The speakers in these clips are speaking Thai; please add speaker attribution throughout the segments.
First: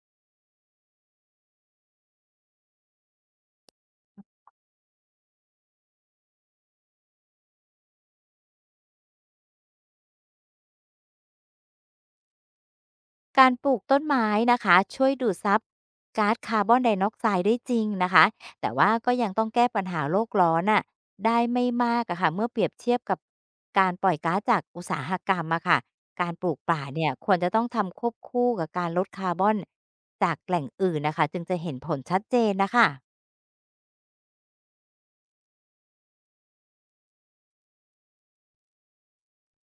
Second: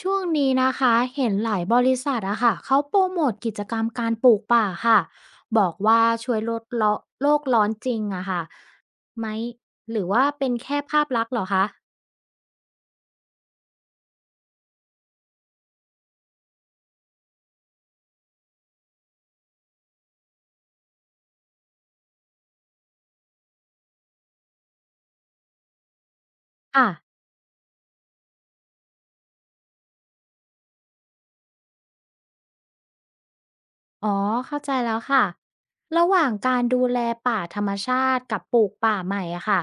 Speaker 1: ช่วงนี้นะคะเห็นหลายบริษัทอะค่ะเขาโปรโมทกิจกรรมการปลูกป่าค่ะบอกว่าช่วยลดโลกร้อนจริงอะค่ะไหมหรือว่าเป็นแค่ภาพลักษณ์เหรอคะ
Speaker 2: การปลูกต้นไม้นะคะช่วยดูดซับก๊าซคาร์บอนไดออกไซด์ได้จริงนะคะแต่ว่าก็ยังต้องแก้ปัญหาโลกร้อนน่ะได้ไม่มากอะค่ะเมื่อเปรียบเทียบกับการปล่อยก๊าซจากอุตสาหกรรมอะค่ะการปลูกป่า
Speaker 1: อ่ะ
Speaker 2: เนี่ยควรจะต้องทำควบคู่กับการลดคาร์บอนจากแหล่งอื่นนะคะจึงจะเห็นผลชัดเจนนะคะ
Speaker 1: อ๋อเข้าใจแล้วค่ะระหว่างการดูแลป่าธรรมชาติกับปลูกป่าใหม่อะค่ะ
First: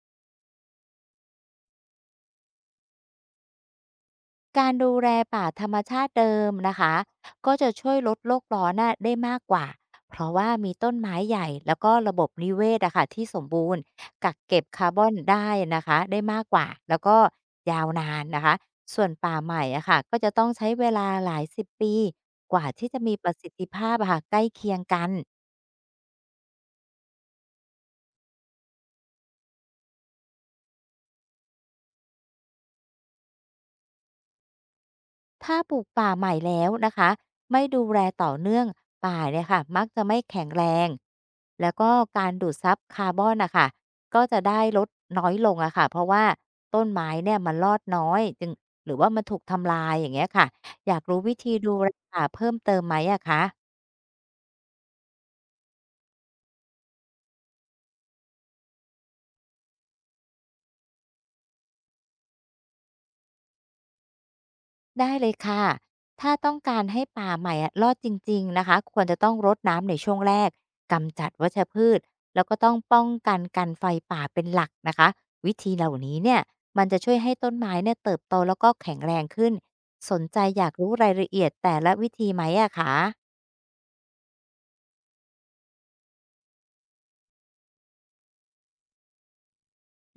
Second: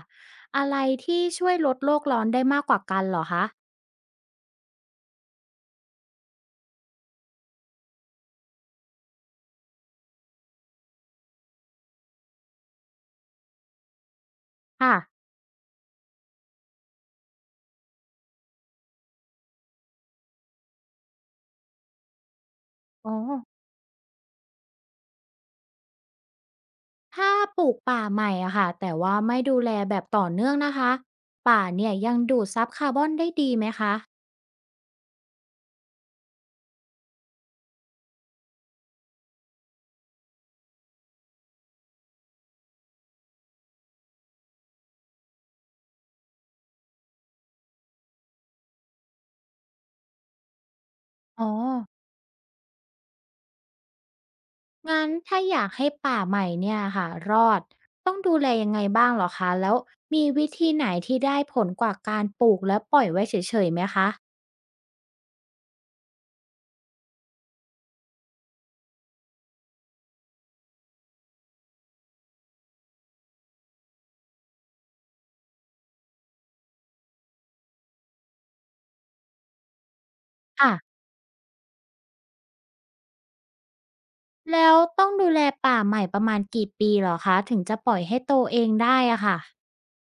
Speaker 1: อะไรที่ช่วยลดโลกร้อนได้มากกว่ากันเหรอคะ
Speaker 2: การดูแลป่าธรรมชาติเดิมนะคะก็จะช่วยลดโลกร้อนน่ะได้มากกว่าเพราะว่ามีต้นไม้ใหญ่แล้วก็ระบบนิเวศอะค่ะที่สมบูรณ์กักเก็บคา
Speaker 1: ค่ะ
Speaker 2: ร์บอนได้นะคะได้มากกว่าแล้วก็ยาวนานนะคะส่วนป่าใหม่อะค่ะก็จะต้องใช้เวลาหลายสิบปีกว่าที่จะ
Speaker 1: อ๋
Speaker 2: มีประสิท
Speaker 1: อ
Speaker 2: ธิภาพอะค่ะใกล้เคียงกัน
Speaker 1: ถ้าปลูกป่าใหม่อะค่ะแต่ว่าไม่ดูแลแบบต่อเนื่องนะคะป่าเนี่ยยังดูดซับคาร์บอนได้ดีไหมคะ
Speaker 2: ถ้าปลูกป่าใหม่แล้วนะคะไม่ดูแลต่อเนื่องป่าเนี่ยค่ะมักจะไม่แข็งแรงแล้วก็การดูดซับคาร์บอนนะคะก็จะได้ลดน้อยลงอะค่ะเพราะว่าต้นไม้เนี่ยมันรอดน้อยจึงหรือว่ามันถูกทำลายอย่างเงี้ยค่ะอยากรู้วิ
Speaker 1: อ๋อ
Speaker 2: ธีดูแลป่าเพิ่มเติมไหมอะคะ
Speaker 1: งั้นถ้าอยากให้ป่าใหม่เนี่ยค่ะรอดต้องดูแลยังไงบ้างเหรอคะแล้วมีวิธีไหนที่ได้ผลกว่าการปลูกและปล่อยไว้เฉยๆไหมคะ
Speaker 2: ได้เลยค่ะ ถ้าต้องการให้ป่าใหม่อะรอดจริงๆนะคะ ควรจะต้องรดน้ำในช่วงแรก กำจัดวัชพืช แล้วก็ต้องป้องกันการไฟป่าเป็นหลักนะคะ วิธีเหล่านี้เนี่ย มันจะช่วยให้ต้นไม้เนี่ยเติบโตแล้วก็แข็งแรงขึ้น สนใจอยากรู้
Speaker 1: อ่ะ
Speaker 2: รายละเอียดแต่ละวิธีไหมอะคะ
Speaker 1: แล้วต้องดูแลป่าใหม่ประมาณกี่ปีเหรอคะถึงจะปล่อยให้โตเองได้อะค่ะ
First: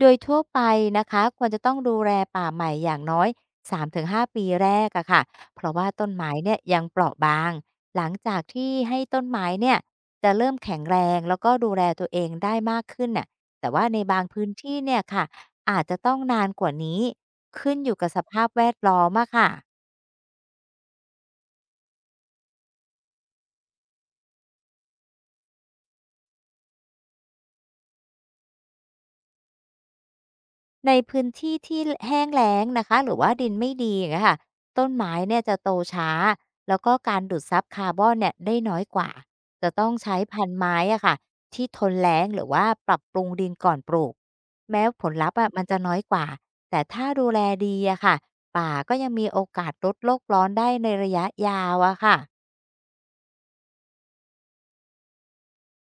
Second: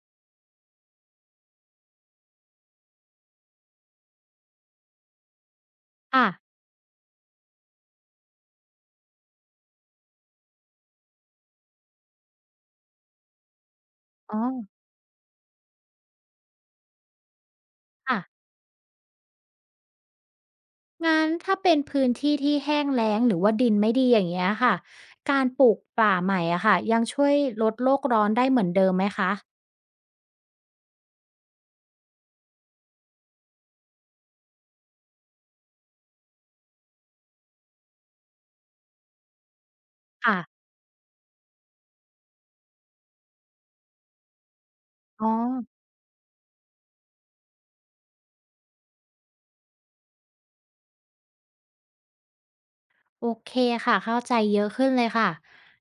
Speaker 2: โดยทั่วไปนะคะควรจะต้องดูแลป่าใหม่อย่างน้อย 3-5 ปีแรกอะค่ะ เพราะว่าต้น
Speaker 1: อ่ะ
Speaker 2: ไม้เนี่ยยังเปราะบาง หลังจากที่ให้ต้นไม้เนี่ยจะเริ่มแข็งแรงแล้วก็ดูแลตัวเองได้มากขึ้นน่ะแต่ว่าในบาง
Speaker 1: อ๋อ
Speaker 2: พื้นที่เนี่ยค่ะอาจจะต้องนานกว่านี้ขึ้นอยู่กับ
Speaker 1: อ่ะ
Speaker 2: สภาพแวดล้อมอะค่ะ
Speaker 1: งั้นถ้าเป็นพื้นที่ที่แห้งแล้งหรือว่าดินไม่ดีอย่างเงี้ยค่ะการปลูกป่าใหม่อะค่ะยังช่วยลดโลกร้อนได้เหมือนเดิมไหมคะ
Speaker 2: ในพื้นที่ที่แห้งแล้งนะคะหรือว่าดินไม่ดีอย่างเงี้ยค่ะต้นไม้เนี่ยจะโตช้าแล้วก็การดูดซับคาร์บอนเนี่ยได้น้อยกว่าจะต้องใช้
Speaker 1: ค่ะ
Speaker 2: พันธุ์ไม้อะค่ะที่ทนแล้งหรือว่าปรับปรุงดินก่อนปลูกแม้ผล
Speaker 1: อ๋อ
Speaker 2: ลัพธ์อะมันจะน้อยกว่าแต่ถ้าดูแลดีอะค่ะป่าก็ยังมีโอกาสลดโลกร้อนได้ในระยะยาวอะค่ะ
Speaker 1: โอเคค่ะเข้าใจเยอะขึ้นเลยค่ะ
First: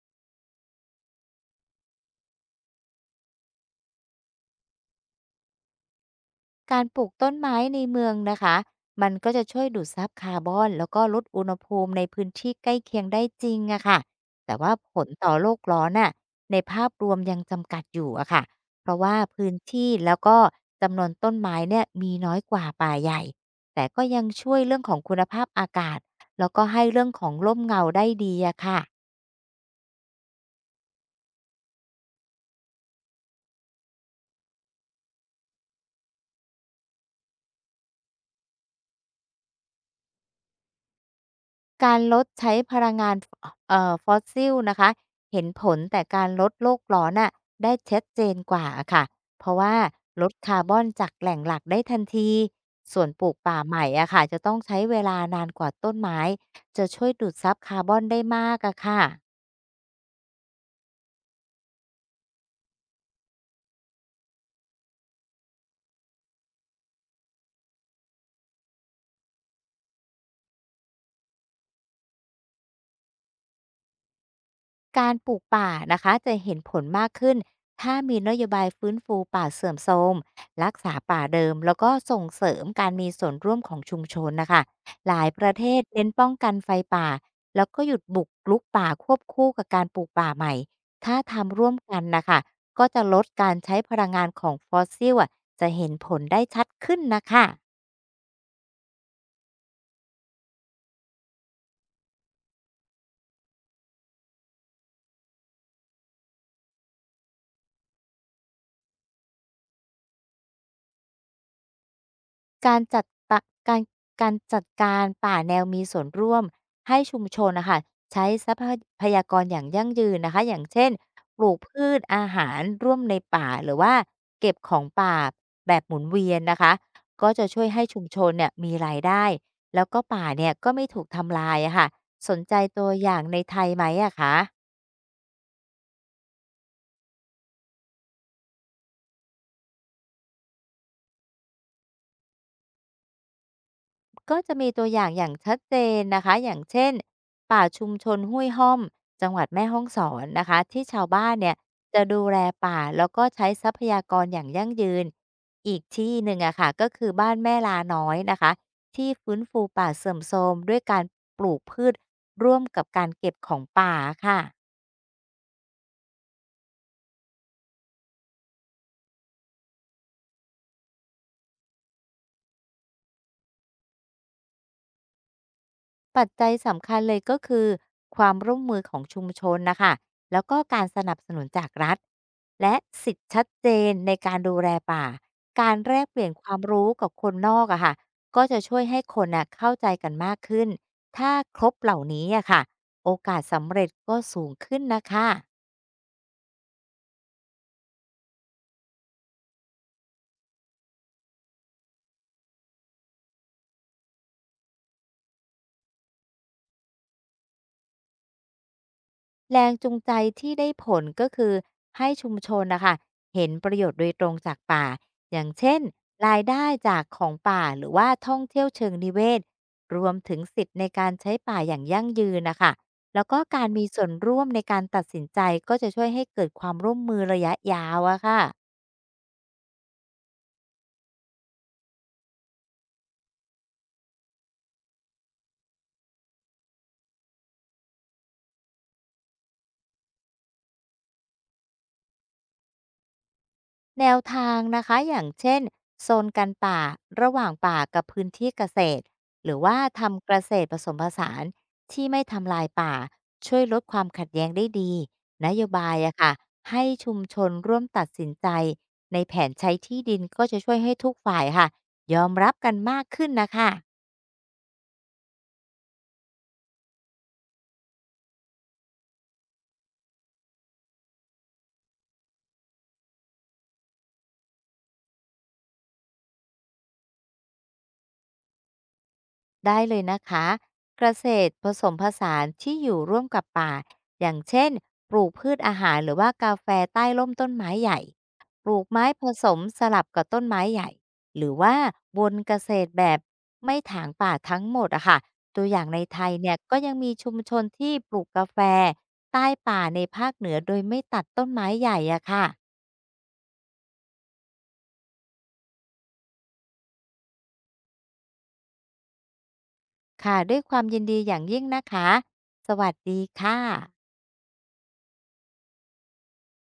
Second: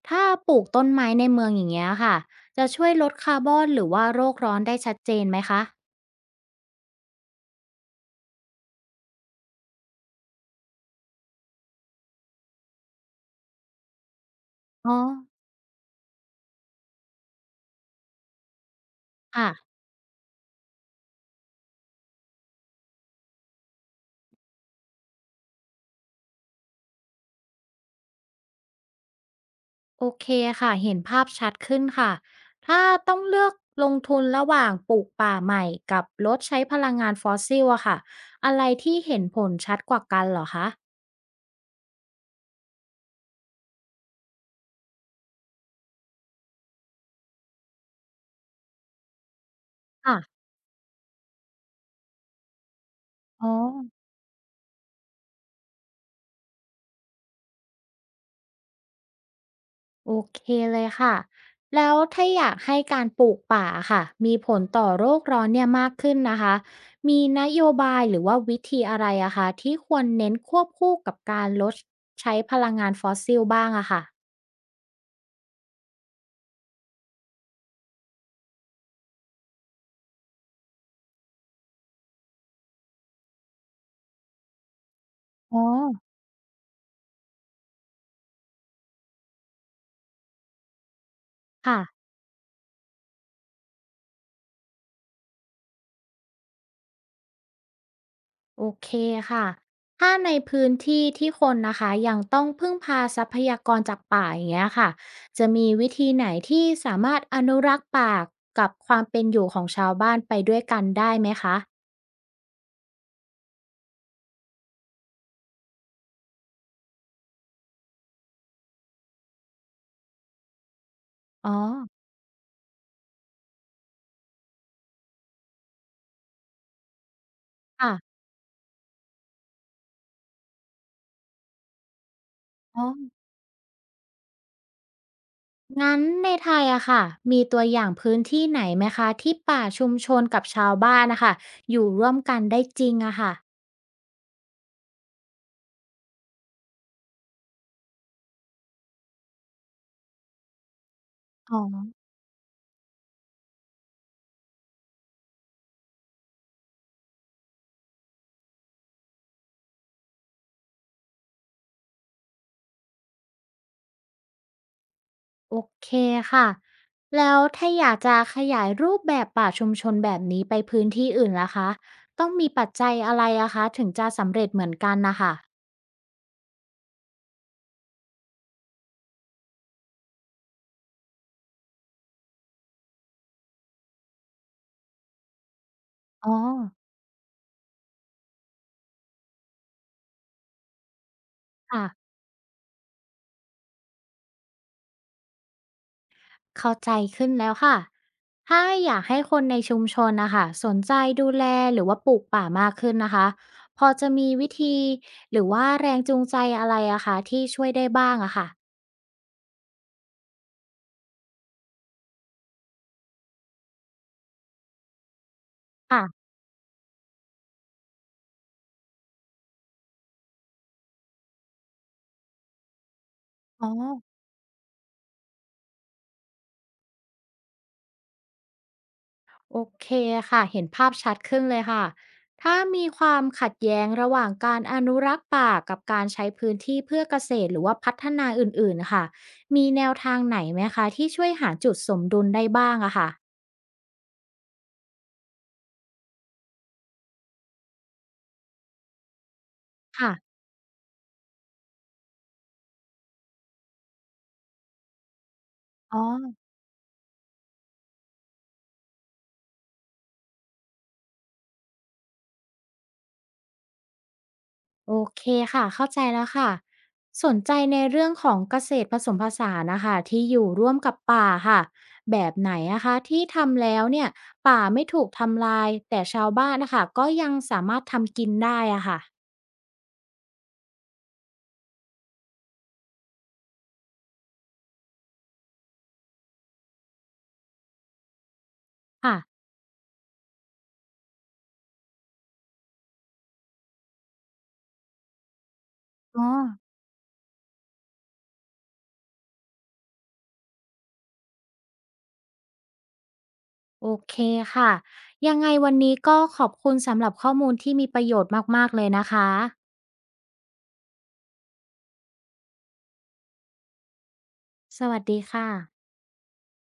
Speaker 1: ถ้าปลูกต้นไม้ในเมืองอย่างเงี้ยค่ะจะช่วยลดคาร์บอนหรือว่าโลกร้อนได้ชัดเจนไหมคะ
Speaker 2: การปลูกต้นไม้ในเมืองนะคะมันก็จะช่วยดูดซับคาร์บอนแล้วก็ลดอุณหภูมิในพื้นที่ใกล้เคียงได้จริงอะค่ะแต่ว่า
Speaker 1: อ๋อ
Speaker 2: ผลต่อโลกร้อนน่ะในภาพรวมยังจำกัดอยู่อะค่ะเพราะว่า
Speaker 1: ค่ะ
Speaker 2: พื้นที่แล้วก็จำนวนต้นไม้เนี่ยมีน้อยกว่าป่าใหญ่ แต่ก็ยังช่วยเรื่องของคุณภาพอากาศแล้วก็ให้เรื่องของร่มเงาได้ดีอะค่ะ
Speaker 1: โอเคค่ะเห็นภาพชัดขึ้นค่ะถ้าต้องเลือกลงทุนระหว่างปลูกป่าใหม่กับลดใช้พลังงานฟอสซิลอะค่ะอะไรที่เห็นผลชัดกว่ากันเหรอคะ
Speaker 2: การลดใช้พลังงานฟอสซิลนะคะเห็นผลแต่การลดโลกร้อนน่ะได้ชัดเจนกว่าอะค่ะเพราะว่า
Speaker 1: ค่ะ
Speaker 2: ลดคาร์บอนจากแหล่งหลักได้ทันทีส่วนปลูก
Speaker 1: อ๋อ
Speaker 2: ป่าใหม่อะค่ะจะต้องใช้เวลานานกว่าต้นไม้จะช่วยดูดซับคาร์บอนได้มากอะค่ะ
Speaker 1: โอเคเลยค่ะแล้วถ้าอยากให้การปลูกป่าค่ะมีผลต่อโลกร้อนเนี่ยมากขึ้นนะคะมีนโยบายหรือว่าวิธีอะไรอะคะที่ควรเน้นควบคู่กับการลดใช้พลังงานฟอสซิลบ้างอะค่ะ
Speaker 2: การปลูกป่านะคะจะเห็นผลมากขึ้นถ้ามีนโยบายฟื้นฟูป่าเสื่อมโทรมรักษาป่าเดิมแล้วก็ส่งเสริมการมีส่วนร่วมของชุมชนนะคะหลายประ
Speaker 1: อ๋อ
Speaker 2: เทศเน้นป้องกันไฟป่าแล้วก็หยุดบุกลุกป่าควบคู่กับการปลูกป่าใหม่ถ้าทำร่วม
Speaker 1: ค่ะ
Speaker 2: กันนะคะก็จะลดการใช้พลังงานของฟอสซิลอะจะเห็นผลได้ชัดขึ้นนะคะ
Speaker 1: โอเคค่ะ ถ้าในพื้นที่ที่คนนะคะยังต้องพึ่งพาทรัพยากรจากป่าอย่างเงี้ยค่ะจะมีวิธีไหนที่สามารถอนุรักษ์ป่ากับความเป็นอยู่ของชาวบ้านไปด้วยกันได้ไหมคะ
Speaker 2: การจัดปะการการจัดการป่าแนวมีส่วนร่วมให้ชุมชนนะคะใช้ทรัพพยากรอย่างยั่งยืนนะคะอย่างเช่นปลู
Speaker 1: อ๋อ
Speaker 2: กพืชอาหารร่วมในป่าหรือว่าเก็บของป่าแบบหมุนเวียนนะคะก็จะช่วยให้ชุม
Speaker 1: ค่ะ
Speaker 2: ชนเนี่ยมีรายได้แล้วก็ป่าเนี่ยก็ไม่ถูกทำลายอะค่ะสนใจ
Speaker 1: อ๋อ
Speaker 2: ตัวอย่างในไทยไหมอะคะ
Speaker 1: งั้นในไทยอะค่ะ มีตัวอย่างพื้นที่ไหนไหมคะที่ป่าชุมชนกับชาวบ้านนะคะอยู่ร่วมกันได้จริงอะค่ะ
Speaker 2: ก็จะมีตัวอย่างอย่างชัดเจนนะคะ อย่างเช่นป่าชุมชนห้วยห้อมจังหวัดแม่ฮ่องสอนนะคะที่ชาวบ้านเนี่ย
Speaker 1: อ๋อ
Speaker 2: จะดูแลป่าแล้วก็ใช้ทรัพยากรอย่างยั่งยืนอีกที่หนึ่งอะค่ะก็คือบ้านแม่ลาน้อยนะคะที่ฟื้นฟูป่าเสื่อมโทรมด้วยการปลูกพืชร่วมกับการเก็บของป่าค่ะ
Speaker 1: โอเคค่ะแล้วถ้าอยากจะขยายรูปแบบป่าชุมชนแบบนี้ไปพื้นที่อื่นล่ะคะ ต้องมีปัจจัยอะไรอะคะถึงจะสำเร็จเหมือนกันนะคะ
Speaker 2: ปัจจัยสำคัญเลยก็คือความร่วมมือของชุมชนนะคะแล้วก็การสนับสนุนจากรัฐและสิทธิ์ชัดเจนในการดูแลป่า การแลกเปลี่ย
Speaker 1: อ๋
Speaker 2: น
Speaker 1: อ
Speaker 2: ความรู้กับคนนอกอะค่ะก็จะช่วยให้คนน่ะเข้าใจกันมากขึ้น ถ้าครบเหล่า
Speaker 1: ค่ะ
Speaker 2: นี้อะค่ะโอกาสสำเร็จก็สูงขึ้นนะคะ
Speaker 1: เข้าใจขึ้นแล้วค่ะถ้าอยากให้คนในชุมชนนะคะสนใจดูแลหรือว่าปลูกป่ามากขึ้นนะคะพอจะมีวิธีหรือว่าแรงจูงใจอะไรอะคะที่ช่วยได้บ้างอะค่ะ
Speaker 2: แรงจูงใจที่ได้ผลก็คือให้ชุมชนนะคะเห็นประโยชน์โดยตรงจากป่าอย่างเช่น
Speaker 1: ค่ะ
Speaker 2: รายได้จากของป่าหรือว่าท่องเที่ยวเชิงนิเวศรวมถึงสิทธิ์ในการใช้ป่าอย่างยั่งยืนนะคะแล้วก็กา
Speaker 1: อ๋อ
Speaker 2: รมีส่วนร่วมในการตัดสินใจก็จะช่วยให้เกิดความร่วมมือระยะยาวอะค่ะ
Speaker 1: โอเคค่ะเห็นภาพชัดขึ้นเลยค่ะถ้ามีความขัดแย้งระหว่างการอนุรักษ์ป่ากับการใช้พื้นที่เพื่อเกษตรหรือว่าพัฒนาอื่นๆค่ะมีแนวทางไหนไหมคะที่ช่วยหาจุดสมดุลได้บ้างอะค่ะ
Speaker 2: แนวทางนะคะอย่างเช่นโซนกันป่าระหว่างป่ากับพื้นที่เกษตรหรือว่า
Speaker 1: ค่ะ
Speaker 2: ทำเกษตรผสมผสานที่ไม่ทำลายป่าช่วยลดความขัดแย้งได้ดีนโยบาย
Speaker 1: อ๋อ
Speaker 2: อะค่ะให้ชุมชนร่วมตัดสินใจในแผนใช้ที่ดินก็จะช่วยให้ทุกฝ่ายค่ะยอมรับกันมากขึ้นนะคะ
Speaker 1: โอเคค่ะเข้าใจแล้วค่ะสนใจในเรื่องของเกษตรผสมผสานนะคะที่อยู่ร่วมกับป่าค่ะแบบไหนอะคะที่ทำแล้วเนี่ยป่าไม่ถูกทำลายแต่ชาวบ้านนะคะก็ยังสามารถทำกินได้อะค่ะ
Speaker 2: ได้เลยนะคะเกษตรผสมผสานที่อยู่ร่วมกับป่าอย่างเช่นปลูกพืชอาหารหรือว่ากาแฟใต้ร่มต้นไม้ใหญ่ปลูกไม้
Speaker 1: ค่ะ
Speaker 2: ผสมสลับกับต้นไม้ใหญ่หรือว่าวนเกษตรแบบไม่ถางป่าทั้งหมดอะค่ะตัวอย่างในไท
Speaker 1: อ๋อ
Speaker 2: ยเนี่ยก็ยังมีชุมชนที่ปลูกกาแฟใต้ป่าในภาคเหนือโดยไม่ตัดต้นไม้ใหญ่อะค่ะ
Speaker 1: โอเคค่ะยังไงวันนี้ก็ขอบคุณสำหรับข้อมูลที่มีประโยชน์มากๆเลยนะคะ
Speaker 2: ค่ะด้วยความยินดีอย่างยิ่งนะคะสวัสดีค่ะ
Speaker 1: สวัสดีค่ะ